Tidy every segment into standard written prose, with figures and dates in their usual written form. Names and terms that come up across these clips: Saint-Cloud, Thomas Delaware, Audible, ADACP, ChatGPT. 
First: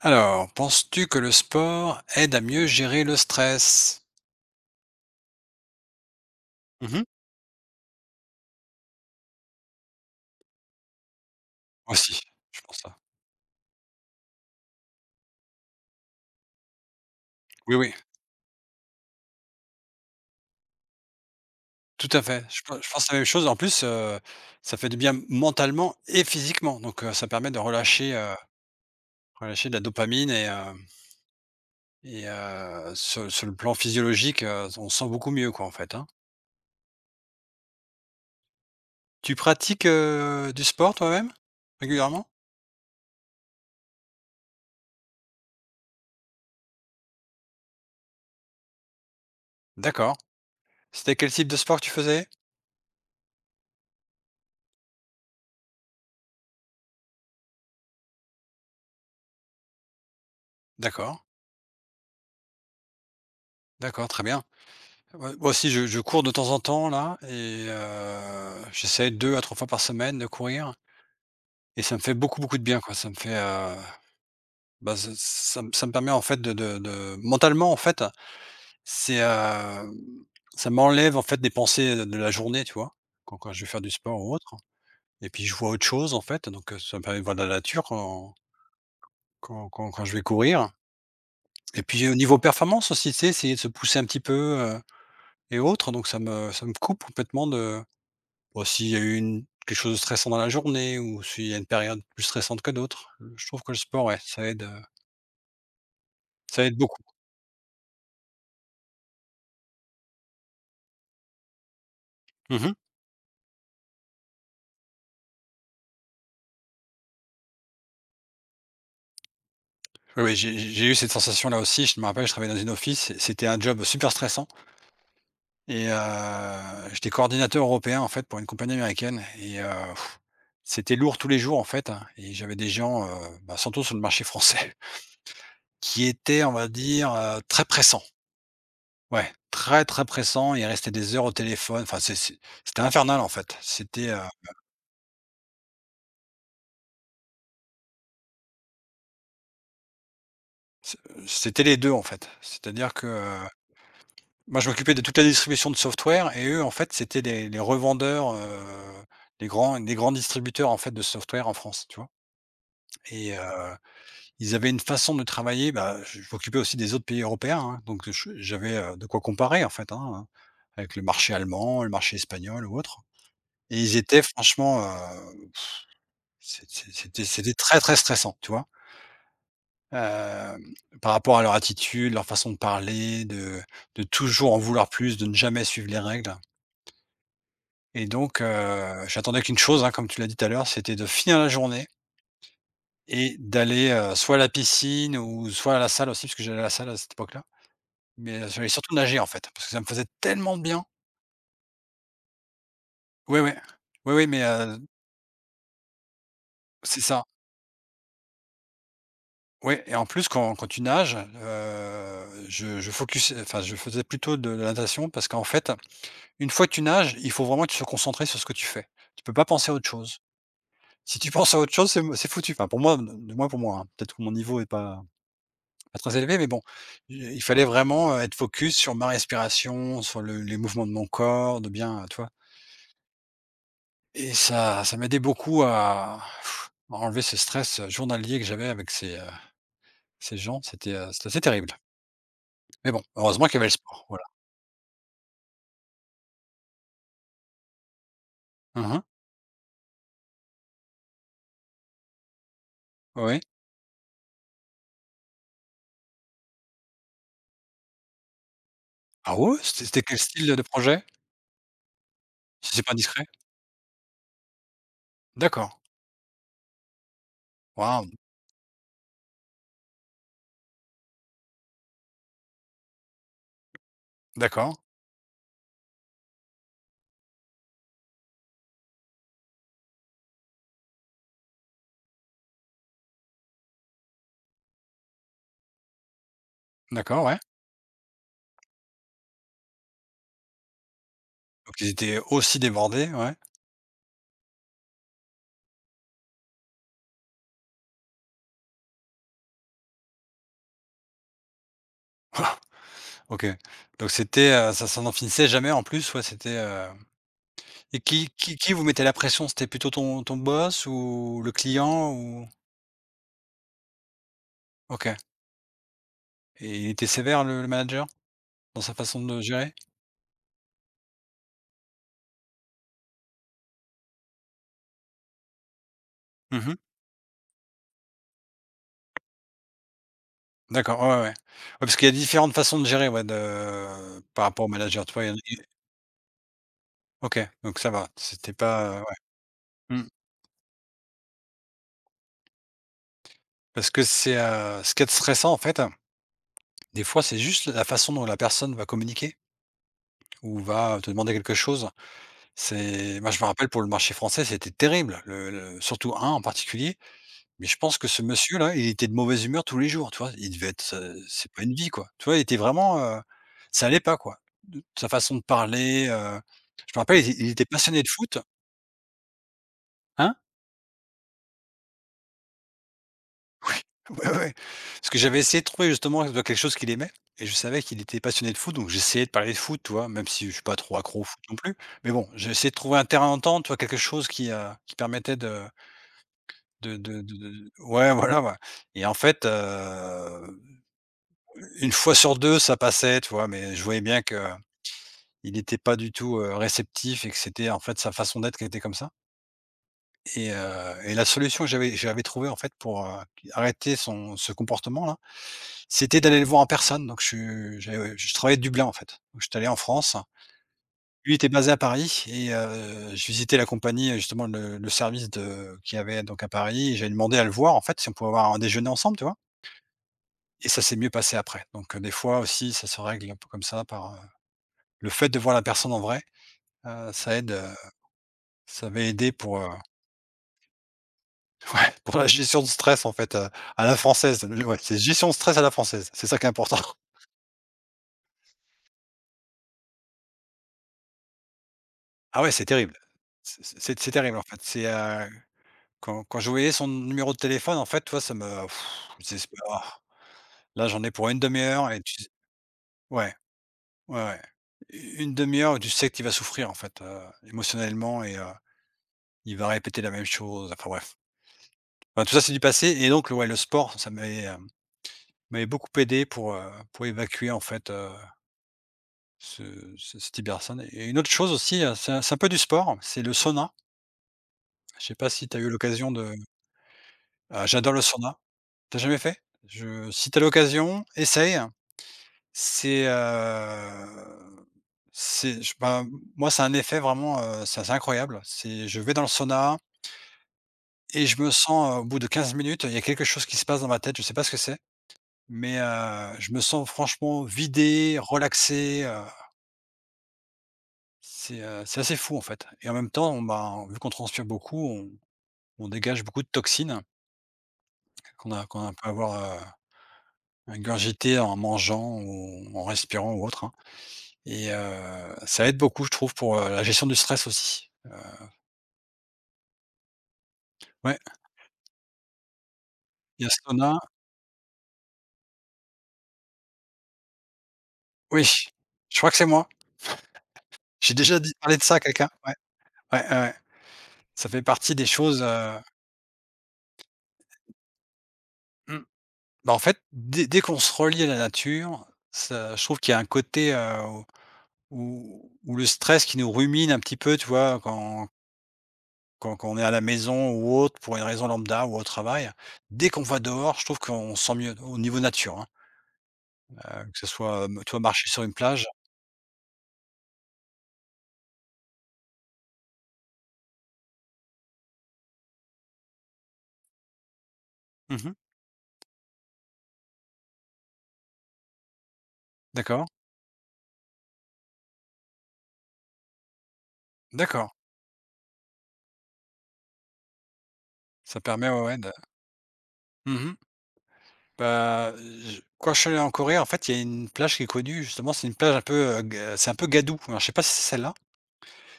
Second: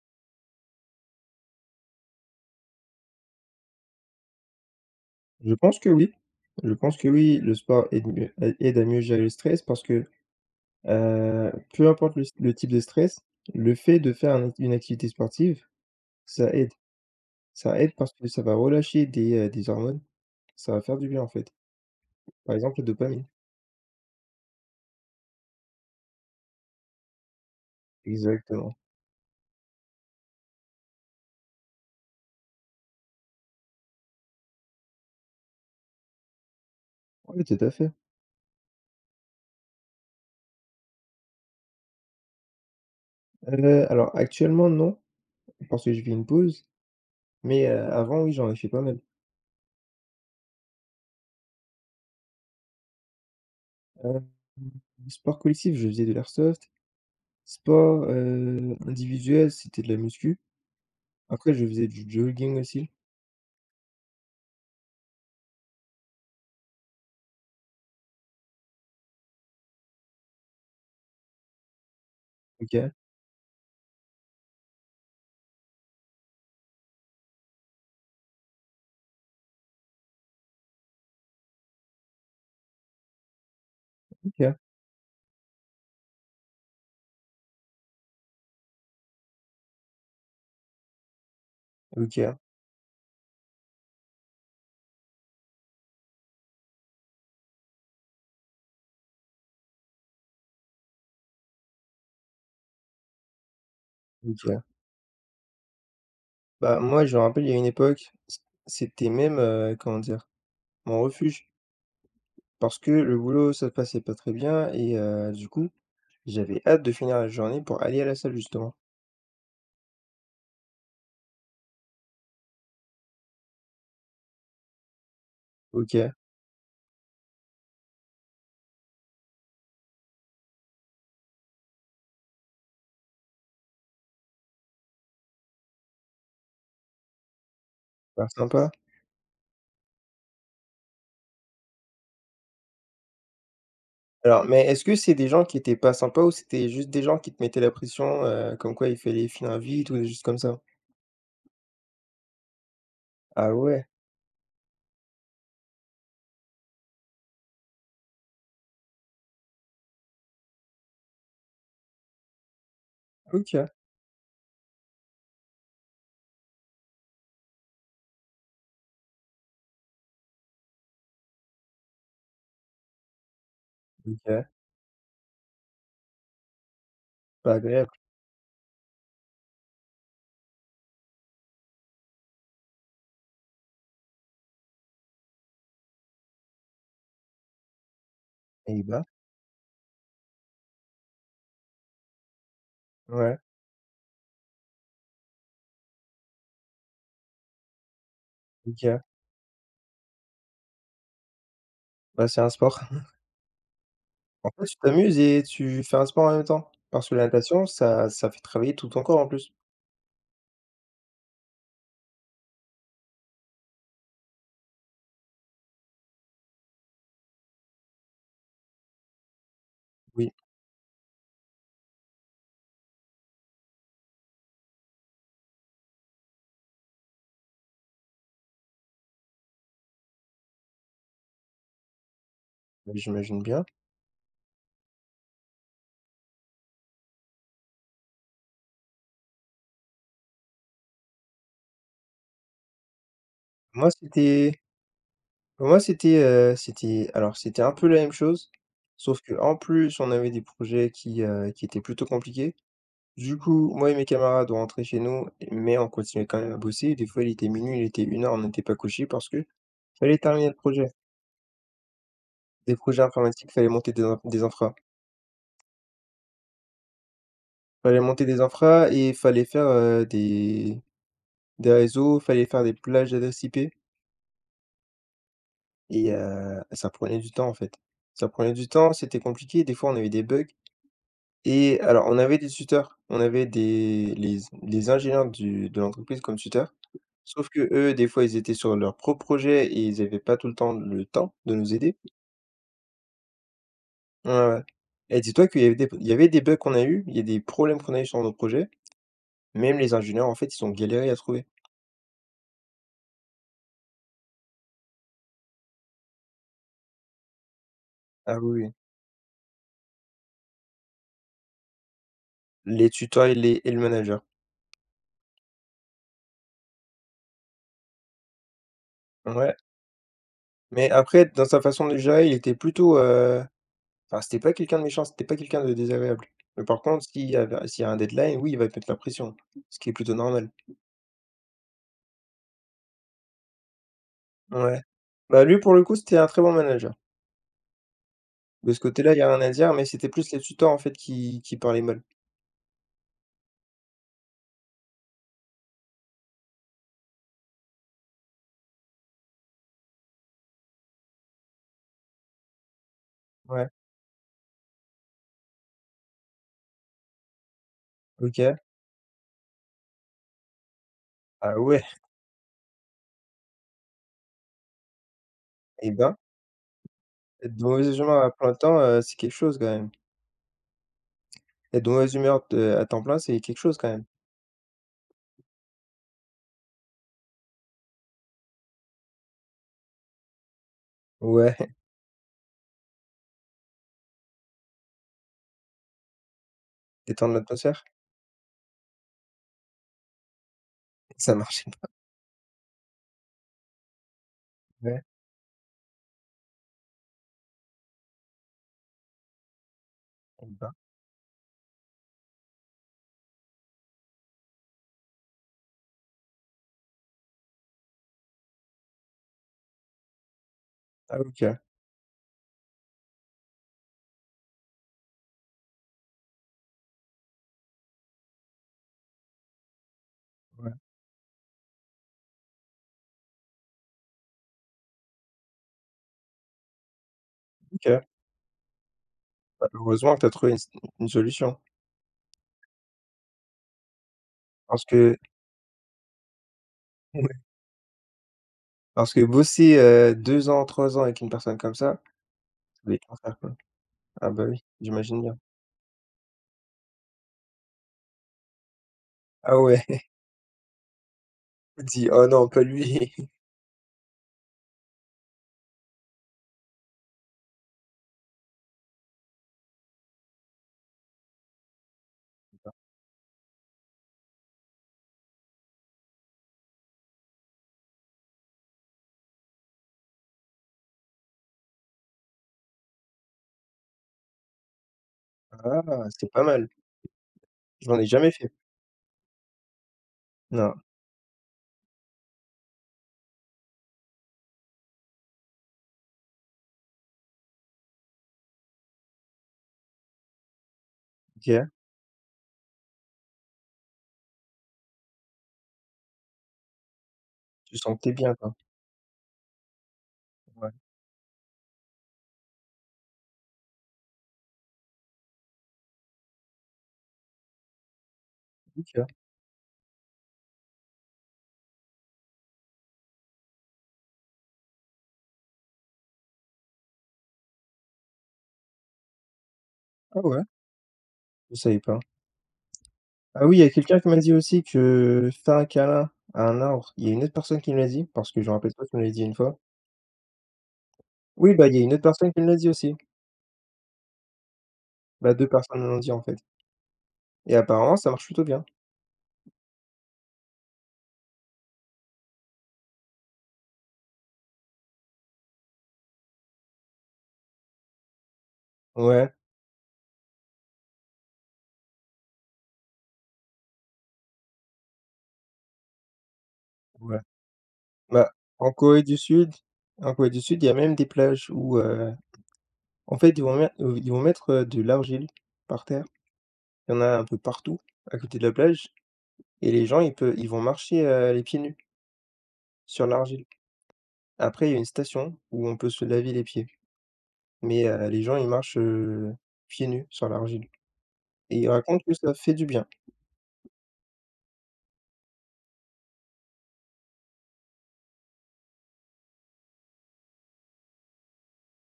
Alors, penses-tu que le sport aide à mieux gérer le stress? Je pense que oui. Je pense Mmh. que oui, le sport aide à mieux gérer le stress parce que, peu importe Aussi, le je type pense de ça. stress, le fait de faire un une activité sportive, ça aide. Oui, Ça aide oui, parce que ça va relâcher des hormones. Ça va faire du bien, en fait. tout à fait. Par Je pen exemple, la je pense la dopamine. même chose. En plus, ça fait du bien mentalement et physiquement, donc ça permet de relâcher, heu, Exactement. relâcher de la dopamine et sur le plan physiologique, on se sent beaucoup mieux, quoi, en fait, hein. Oui, tout à fait. Tu pratiques, du sport toi-même? Régulièrement? Alors actuellement, non, parce que je fais une pause, mais, avant, oui, j'en ai fait pas mal. D'accord. C'était quel type de sport que tu faisais? Heu, sport collectif, je faisais de l'airsoft. Sport, individuel, c'était de la muscu. D'accord, Après je faisais du jogging aussi. d'accord, très bien. Ouais, moi aussi je cours de temps en temps là et j'essaie 2 à 3 fois par semaine de courir, et ça me fait beaucoup, beaucoup de bien, OK, quoi. Bah, ça me permet en fait de mentalement en fait, c'est, ça m'enlève en fait des pensées de la journée, tu vois? Quand je vais faire du sport ou autre, OK, et puis je vois autre chose en fait, donc ça me permet de voir de la nature, quand je vais courir, et puis au OK, niveau performance aussi, tu sais, essayer de se pousser un petit peu, et autres, donc ça me coupe complètement de. Bon, s'il y a eu une quelque chose de stressant dans la journée, ou s'il y a une période plus stressante que d'autres, je trouve que le sport, ouais, ça OK. aide, heu, ça aide Bah, beaucoup. moi, je me rappelle, il y a une époque, c'était même, comment dire? Mon refuge Mmh. parce que le boulot, ça se passait pas très bien et du coup, j'avais hâte de finir la journée pour aller à la salle, justement. Oui, oui, j'ai eu cette sensation-là aussi. Je me rappelle, je travaillais dans une office et c'était un job super stressant, et OK, j'étais coordinateur européen, en fait, pour une compagnie américaine, et c'était lourd tous les jours, en fait, hein, et j'avais des gens, bah, surtout sur le marché français, qui étaient, on va dire, très pressants. bah, sympa. Ouais, très, très pressants. Ils restaient des heures au téléphone. Enfin, c'était infernal, en fait. C'était, heu Alors, mais est-ce que c'est des gens qui étaient pas sympas ou c'était juste des gens qui te mettaient la pression, comme quoi il fallait finir vite ou des choses comme ça? C euh, c'était les 2 en fait. C'est-à-dire que, Ah ouais, moi je m'occupais de toute la distribution de software, et eux en fait c'était les revendeurs, les grands distributeurs en fait de software en France, tu vois? Et OK, heu, ils avaient une façon de travailler, bah, je m'occupais aussi des autres pays européens, hein, donc je j'avais, de quoi comparer en fait, hein, avec le marché allemand, le marché espagnol ou autre, et ils étaient OK, franchement, c'est c'est c'était pas c'était très, agréable. très stressant, tu vois? Hem, par rapport à leur attitude, leur façon de parler, de toujours en vouloir plus, de ne jamais suivre les règles, et donc Et bah, j'attendais qu'une chose, hein, comme tu l'as dit tout à l'heure, c'était de finir la journée et ouais, d'aller, soit à la piscine ou soit à la salle aussi, parce que j'allais à la salle à cette époque-là. Mais, j'allais surtout OK. nager, en fait, parce que ça me faisait tellement de bien. Bah, c'est un sport. Oui, oui. Oui, oui, mais, En fait, tu t'amuses et tu fais un sport en même temps, c'est parce que ça. la natation, ça fait travailler tout ton corps en plus. Oui. Et en plus, quand tu nages, je focus, enfin je faisais plutôt de la natation parce qu'en fait. Une fois que tu nages, il faut vraiment que tu sois concentré sur ce que tu fais. Tu peux pas penser à autre chose. Oui, Si tu penses à autre chose, c'est foutu. Enfin pour moi, du moins pour moi, hein. Peut-être que mon niveau est pas très élevé, mais bon, il fallait vraiment, être focus sur ma respiration, sur le les mouvements de mon corps, de bien, tu vois? oui, j'imagine bien. Et ça m'aidait beaucoup à à enlever ce stress, journalier, que j'avais avec ces gens. C'était assez terrible. Mais bon, heureusement qu'il y avait le Moi, sport, voilà. c'était moi, c'était, c'était alors C'était un peu la même chose, Mmh. sauf que en plus, on avait des projets qui étaient plutôt compliqués. Du Oui. coup, moi et mes camarades, on rentrait chez nous, mais on continuait quand même à bosser. Des fois, il était minuit, il était 1 heure, on n'était pas couché parce Ah qu'il ouais? C'était fallait quel terminer le style de projet. projet? Si Des c'est pas projets discret. informatiques, fallait monter des infras. D'accord. Fallait Waouh! monter des infras et fallait faire des réseaux, fallait faire des plages d'ADACP D'accord. et ça prenait du temps, en fait. Ça prenait du temps, c'était compliqué, des fois on avait des bugs et alors on avait des tuteurs, on avait des les ingénieurs du de l'entreprise comme tuteurs, D'accord, ouais. sauf que eux des fois, ils étaient sur leur propre projet et ils avaient pas tout le temps de nous Donc ils aider. étaient aussi débordés, ouais. Ouais, ouais ouais. Et dis-toi qu'il y avait des bugs qu'on a eu, il y a des problèmes qu'on a eu sur nos projets, même les ingénieurs, en fait, ils ont galéré à trouver. OK. Donc c'était, ça n'en finissait jamais en plus, ouais, et qui Ah qui oui, oui, qui vous mettait la pression? C'était plutôt ton boss ou le client ou. les tuteurs et le manager. OK. Et il était sévère le manager dans sa façon de Ouais. gérer? Mais après, dans sa façon de gérer, il était plutôt, enfin, c'était pas quelqu'un de méchant, c'était pas quelqu'un de désagréable. Mais Mmh. par contre, s'il y a un deadline, oui, il va te mettre la pression, ce qui est plutôt normal. D'accord, ouais, ouais, ouais. Ouais, parce qu'il y a différentes façons de gérer, ouais, de par rapport au Ouais. manager, tu vois? Il y en a Bah, qui. lui, pour le coup, c'était un très bon manager. OK, donc ça va, c'était De ce pas, côté-là, il y ouais. a rien à dire, mais Mmh. c'était plus les tuteurs, en fait, qui parlaient mal. Parce que c'est, ce qui est stressant en fait, des fois, c'est juste la façon dont la personne va communiquer. Ou va te demander quelque chose. C'est moi, je me Ouais, rappelle pour le marché français, c'était terrible, le surtout un en particulier, mais je pense que ce OK. monsieur-là, il était de mauvaise humeur tous les jours, tu vois? Il devait être, c'est Ah pas une ouais, vie, quoi. Tu vois? Il était vraiment, ça allait pas, quoi. De sa façon de eh parler, ben, je me rappelle, il être de était mauvaise passionné de humeur à foot, plein temps, c'est quelque chose quand même. hein? Être de mauvaise humeur de à temps plein, c'est quelque chose quand même. Ouais, ouais, ouais, parce que j'avais essayé de trouver justement quelque chose qu'il aimait, et je savais qu'il était passionné de foot, donc j'essayais de parler de foot, tu vois? Même si je suis pas trop accro au foot Ouais, non plus, mais bon, j'ai essayé de trouver un terrain d'entente, tu vois? Quelque chose qui permettait de. Détendre l'atmosphère? Ouais, voilà, ouais, et en fait, Ça marchait pas. une fois sur 2, ça passait, tu vois? Mais je voyais bien que Ouais, il n'était pas du tout, réceptif, et que c'était, en fait, sa façon d'être qui était comme ça, eh et heu ben. et la solution que j'avais trouvée, en fait, pour, arrêter son ce comportement-là, c'était d'aller le voir en personne. Donc j'avais je travaillais de Dublin, en fait. Donc j'étais allé en France. Ah Lui OK, était ouais, basé à Paris, et je visitais la compagnie, justement, le service de qu'il y avait donc à Paris, et j'avais demandé à le voir, en fait, si on pouvait avoir un déjeuner ensemble, tu vois? Et ça s'est mieux passé après. Donc, des fois aussi, ça se règle un peu comme ça par, le fait de voir la personne en vrai, ça aide, OK. ça va aider pour, Bah, heureusement que tu as trouvé une solution ouais, pour la gestion de stress en fait, à la française. Ouais, parce c'est que gestion de stress à la française, c'est ça qui est important. ouais, parce que bosser, 2 ans, 3 ans avec une personne comme ça, Ah ouais, c'est ça doit terrible. être l'enfer, quoi. C'est Ah terrible en bah, fait. oui, C'est, j'imagine bien. quand je voyais son numéro de téléphone en fait, toi ça me je me disais: «C'est Ah ouais, là j'en ai pour une demi tu te heure», et dis: tu. «Oh non, pas lui». Ouais, ouais, ouais. Une demi heure où tu sais qu'il va souffrir en fait, émotionnellement, et il va répéter la même chose, enfin bref. Enfin, tout ça, c'est du passé, et donc le ouais, le sport, ça m'avait beaucoup aidé pour évacuer en fait, ce cette hypersonne. Et une autre chose aussi, c'est un peu du sport, c'est le sauna. Je sais pas si tu as eu Ah, l'occasion c'est de. pas mal. Ah, j'adore J'en le ai jamais sauna. fait. Tu as jamais fait? Je si tu as Non, l'occasion, essaye. C'est, heu, c'est je ben, moi, ça un effet vraiment, c'est assez incroyable. C'est je vais dans le sauna et je me OK. sens, au bout de 15 minutes, il y a quelque chose qui se passe dans ma tête, je sais pas ce que c'est. Mais je me sens franchement Tu sentais vidé, bien, quoi. relaxé, Ouais, c'est assez fou en fait, et en même temps, on ben, vu qu'on transpire beaucoup, on dégage beaucoup de toxines qu'on OK. peut avoir, ingurgitées en mangeant ou en respirant ou autre, hein, et ça aide beaucoup je trouve pour, la gestion du stress aussi. Ah ouais, Ouais, je savais pas. il Ah y a oui, il y a sauna. quelqu'un qui m'a dit aussi que faire un câlin à un arbre, il y a une autre personne qui me l'a dit, parce que je Oui, me rappelle pas, tu me l'avais je dit crois une que c'est fois. moi. J'ai déjà dit Oui, bah, il parlé y a de une ça à autre quelqu'un. personne qui me Ouais, l'a dit aussi. ouais, ouais, ouais. Ça fait partie des Bah, choses, 2 personnes me l'ont dit, en fait, et apparemment ça marche plutôt bien. mmh. Bah, en fait, dès qu'on se relie à la nature, ça je trouve qu'il y a un côté, où le stress qui nous rumine un petit peu, tu vois? Quand Ouais, quand quand on est à la maison ou autre, pour une raison lambda ou au travail, dès qu'on va dehors, je trouve qu'on se sent mieux au niveau nature, hein, ouais. que ce soit, tu vois, marcher Bah, sur une en plage. Corée du Sud en Corée du Sud, il y a même des plages où, en fait, ils vont mettre, de l'argile par terre. Il y en a un peu partout à Mmh. côté de la plage et les gens, ils vont marcher, les pieds nus sur D'accord, l'argile. Après, il y a une station où on peut se laver les pieds, d'accord. mais les gens, ils marchent, pieds nus sur l'argile. Ça Et il permet, ouais, ouais, raconte de. que ça fait du bien. Mmh. Bah, je quand je suis allé en Corée, en fait, il y a une plage qui est connue, justement, c'est une plage un peu, g c'est un peu gadou. Alors je sais pas si c'est celle-là?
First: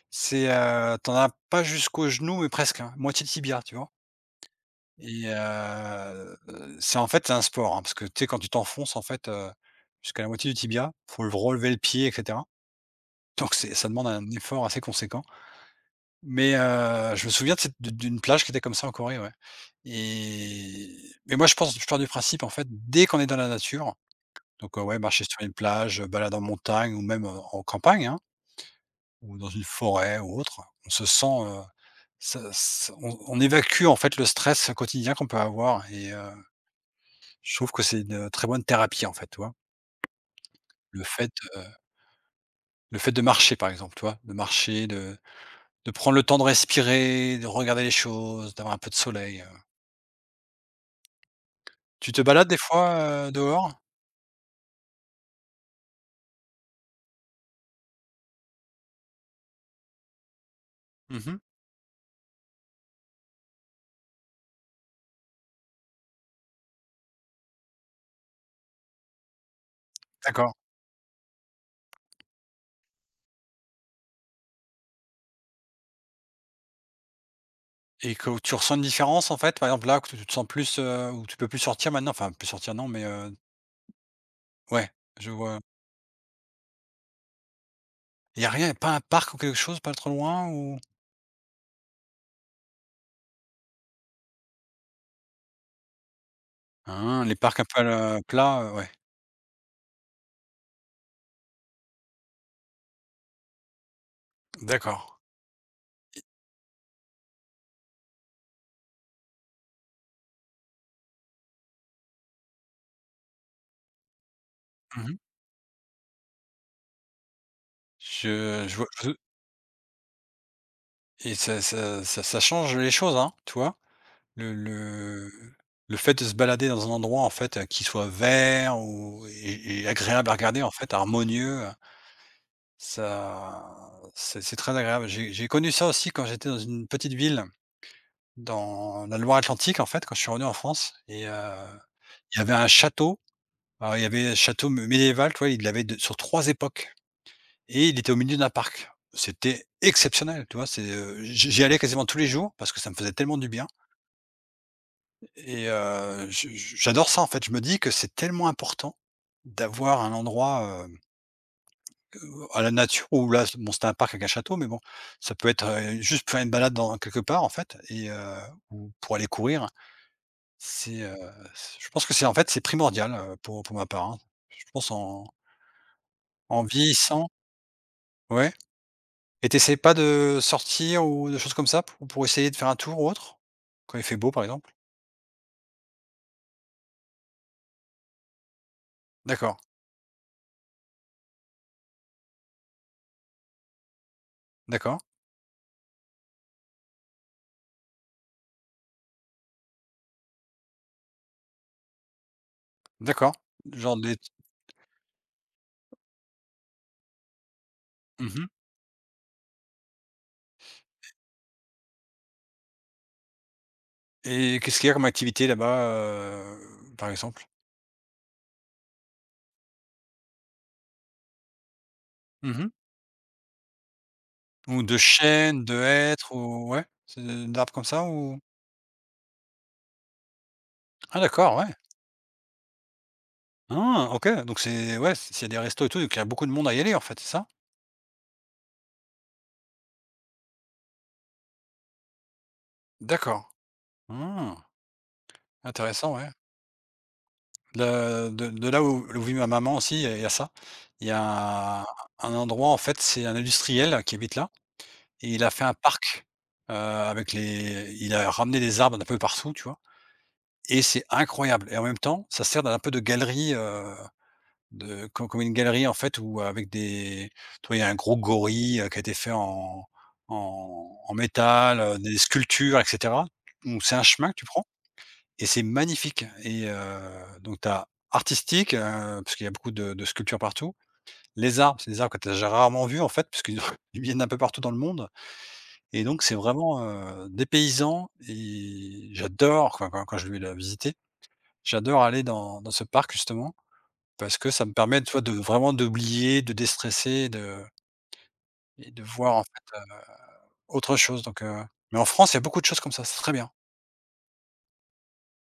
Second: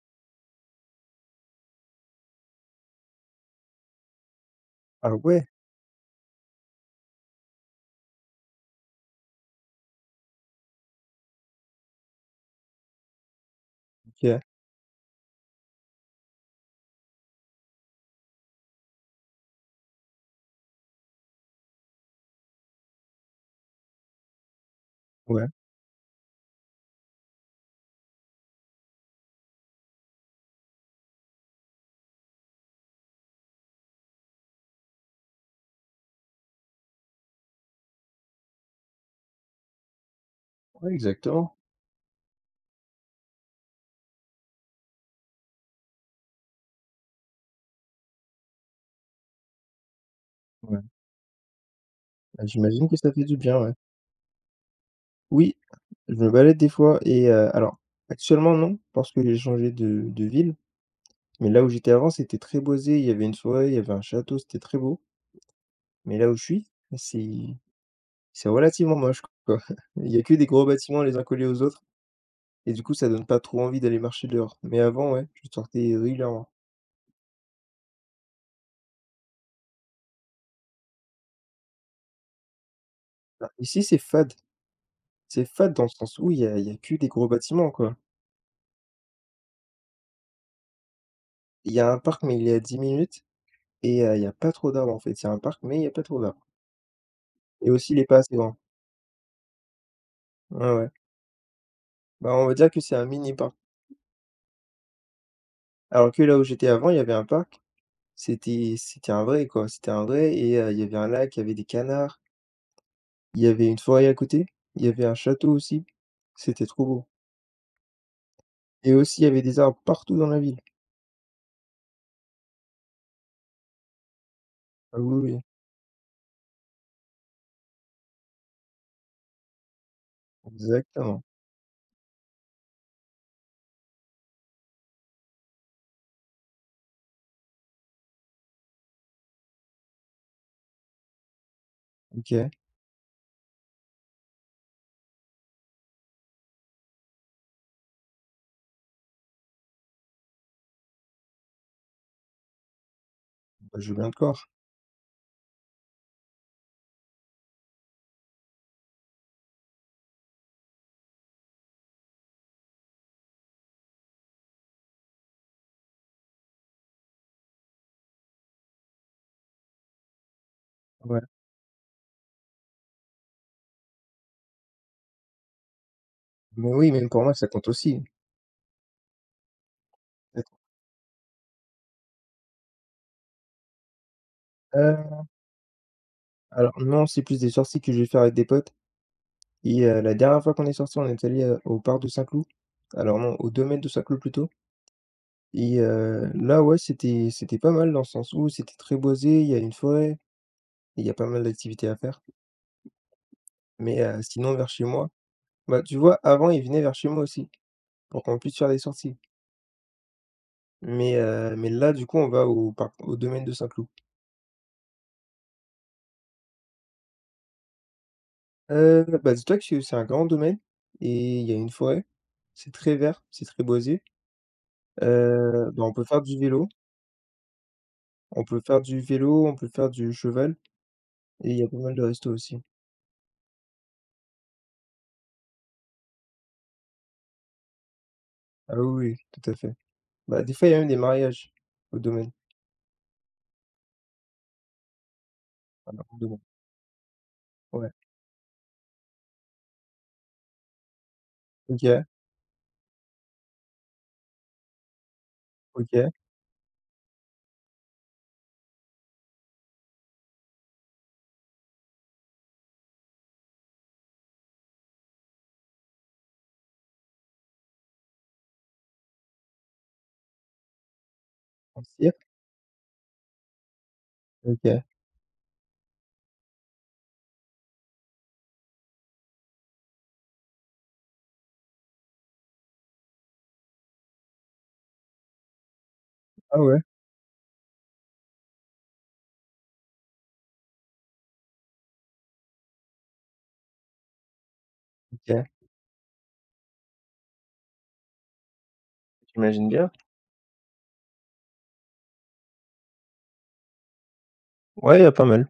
C'est, tu as pas jusqu'au genou, mais presque, hein, moitié de tibia, tu vois? Ah ouais, C'est en fait, c'est un sport, hein, parce que, tu sais, quand tu t'enfonces, en fait, jusqu'à la moitié du tibia, faut le relever le pied et cetera. Donc c'est ça demande un OK. effort assez conséquent. Mais je me souviens de cette d'une plage qui était comme ça en Corée, ouais. Et mais moi, je pars du principe, en fait, dès qu'on est dans la nature, donc ouais, marcher sur Ouais, une plage, balade en montagne ou même en campagne, hein. Ou dans une forêt ou autre, on se sent, ça ç on évacue en fait le stress quotidien qu'on peut avoir et je trouve que c'est une très bonne thérapie en fait, tu vois? ouais, Le fait, exactement. le fait de marcher par exemple, tu vois? De marcher, de prendre le temps de respirer, de regarder les choses, d'avoir un peu de soleil. Ouais, Tu te bah, balades des j'imagine que ça fait fois, du bien, dehors? ouais. Oui, je me balade des fois et alors actuellement non, parce que j'ai changé de ville, Mmh. mais là où j'étais avant, c'était très boisé, il y avait une forêt, il y avait un château, c'était très beau. Mais là où je suis, c'est C'est relativement moche, quoi. Il y a que des D'accord, gros bâtiments les uns collés aux autres et du coup, ça donne pas trop envie d'aller marcher dehors. Mais avant, ouais, je sortais régulièrement. et que tu ressens une différence en fait? Par exemple là, que tu te sens plus, où tu peux plus sortir maintenant? Enfin plus sortir non, mais Bah, ici, c'est fade. ouais, je C'est vois. fade dans le sens où il y a que des gros bâtiments, quoi. Il y a rien, pas un parc ou quelque chose pas trop loin ou… Il y a un parc, mais il est à 10 minutes et il y a pas trop d'arbres, en fait. Il y a un parc, mais il y a pas trop d'arbres Hein, les parcs un et peu à aussi il est pas la assez grand. plat, ouais. Ouais, ouais. Bah, on va dire que c'est un mini parc. D'accord. Alors que là où j'étais avant, il y avait un parc, c'était un vrai, quoi. C'était un vrai et il y avait un lac, il y avait des canards, il y avait une forêt à côté, il y avait un Mmh. château aussi. C'était trop beau. Je vois Et je aussi, il y avait des arbres partout dans la ville. Et ça change les choses, hein, tu vois? Le Ah le oui, oui, le fait de se balader dans un endroit, en fait, qui soit vert ou et agréable à regarder, en fait, exactement. harmonieux, ça c'est très agréable. J'ai connu ça aussi quand j'étais dans une petite ville dans la Loire-Atlantique, en fait, quand je suis revenu en France et il y OK, avait un château, alors il y avait un château mé médiéval, tu vois? Il l'avait de sur 3 époques. Et il était au milieu d'un parc. C'était exceptionnel, tu vois? J'y allais quasiment tous les jours parce que ça me faisait tellement du bien bah, je veux bien te corps. et je j'adore ça, en fait. Je me dis que c'est tellement important d'avoir un endroit, à la nature où là, bon, c'était un parc avec un château, mais bon, ça peut être, juste pour faire une balade dans quelque part, en fait et ou pour aller courir. C'est, Ouais. c Je pense que c'est primordial, pour ma part, hein. Je pense en en Mais oui, même pour vieillissant, moi, ça compte aussi. ouais? Et t'essayes pas de Peut sortir ou de choses comme ça pour essayer de faire un tour ou autre? Quand il fait beau, par exemple? alors non, c'est plus des sorties que je vais faire avec des potes D'accord, et la dernière fois qu'on est sorti on est allé au parc de Saint-Cloud. Alors non, au domaine de Saint-Cloud plutôt d'accord, et là, ouais, c'était pas mal dans le sens où c'était très boisé, il y a une forêt, et il y a pas mal d'activités à faire. d'accord. Genre Mais des t sinon vers chez moi, bah, tu vois, avant, ils venaient vers chez moi aussi pour qu'on Mmh. puisse faire des sorties. Mais mais là, du coup, on va au parc au domaine de Saint-Cloud. Et qu'est-ce qu'il y a comme activité là-bas, par exemple? Bah, dis-toi que c'est un grand domaine et il y a une forêt. Mmh. C'est très vert, c'est très boisé. Ou de chênes, Heu, de bah, on peut faire hêtres du vélo, ou ouais, c'est d'arbres comme ça ou? on peut faire du vélo, on peut faire du cheval Ah et d'accord, il y a ouais. pas mal de restos aussi. Ah OK, donc c'est ouais, s'il y a des restos et tout, donc il y a beaucoup de monde à y aller, en fait, c'est ça? Ah oui, oui, tout à fait. Bah, des fois, il y a même des mariages au domaine, D'accord. Mmh, à leur intéressant, ouais. domaine. Ouais. De là où vit ma maman aussi, il y a ça. Il y a OK, un endroit, en fait, c'est un industriel qui habite là et il a fait un OK. parc, avec les… Il a ramené des arbres d'un peu partout, tu vois? Et c'est incroyable et en même temps, ça sert d'un peu de galerie, de co comme une galerie, en fait, où avec des… Tu vois, il y a un gros gorille, qui a été fait en métal, En cire, des sculptures et cetera. Donc c'est un chemin que tu prends OK. et c'est magnifique et donc tu as artistique, parce qu'il y a beaucoup de sculptures partout. Les arbres, c'est des arbres que tu as ja rarement vus, en fait, puisqu'ils ils viennent un peu partout dans le monde et donc c'est Ah ouais, vraiment, dépaysant et j'adore quand je vais la visiter, j'adore aller dans ce parc justement parce que ça me permet, tu vois, de OK. vraiment d'oublier, de déstresser, de… Et de voir, en J'imagine fait, bien. autre chose, donc mais en France, il y a beaucoup de choses comme ça, c'est très bien. Ouais, il y a pas mal.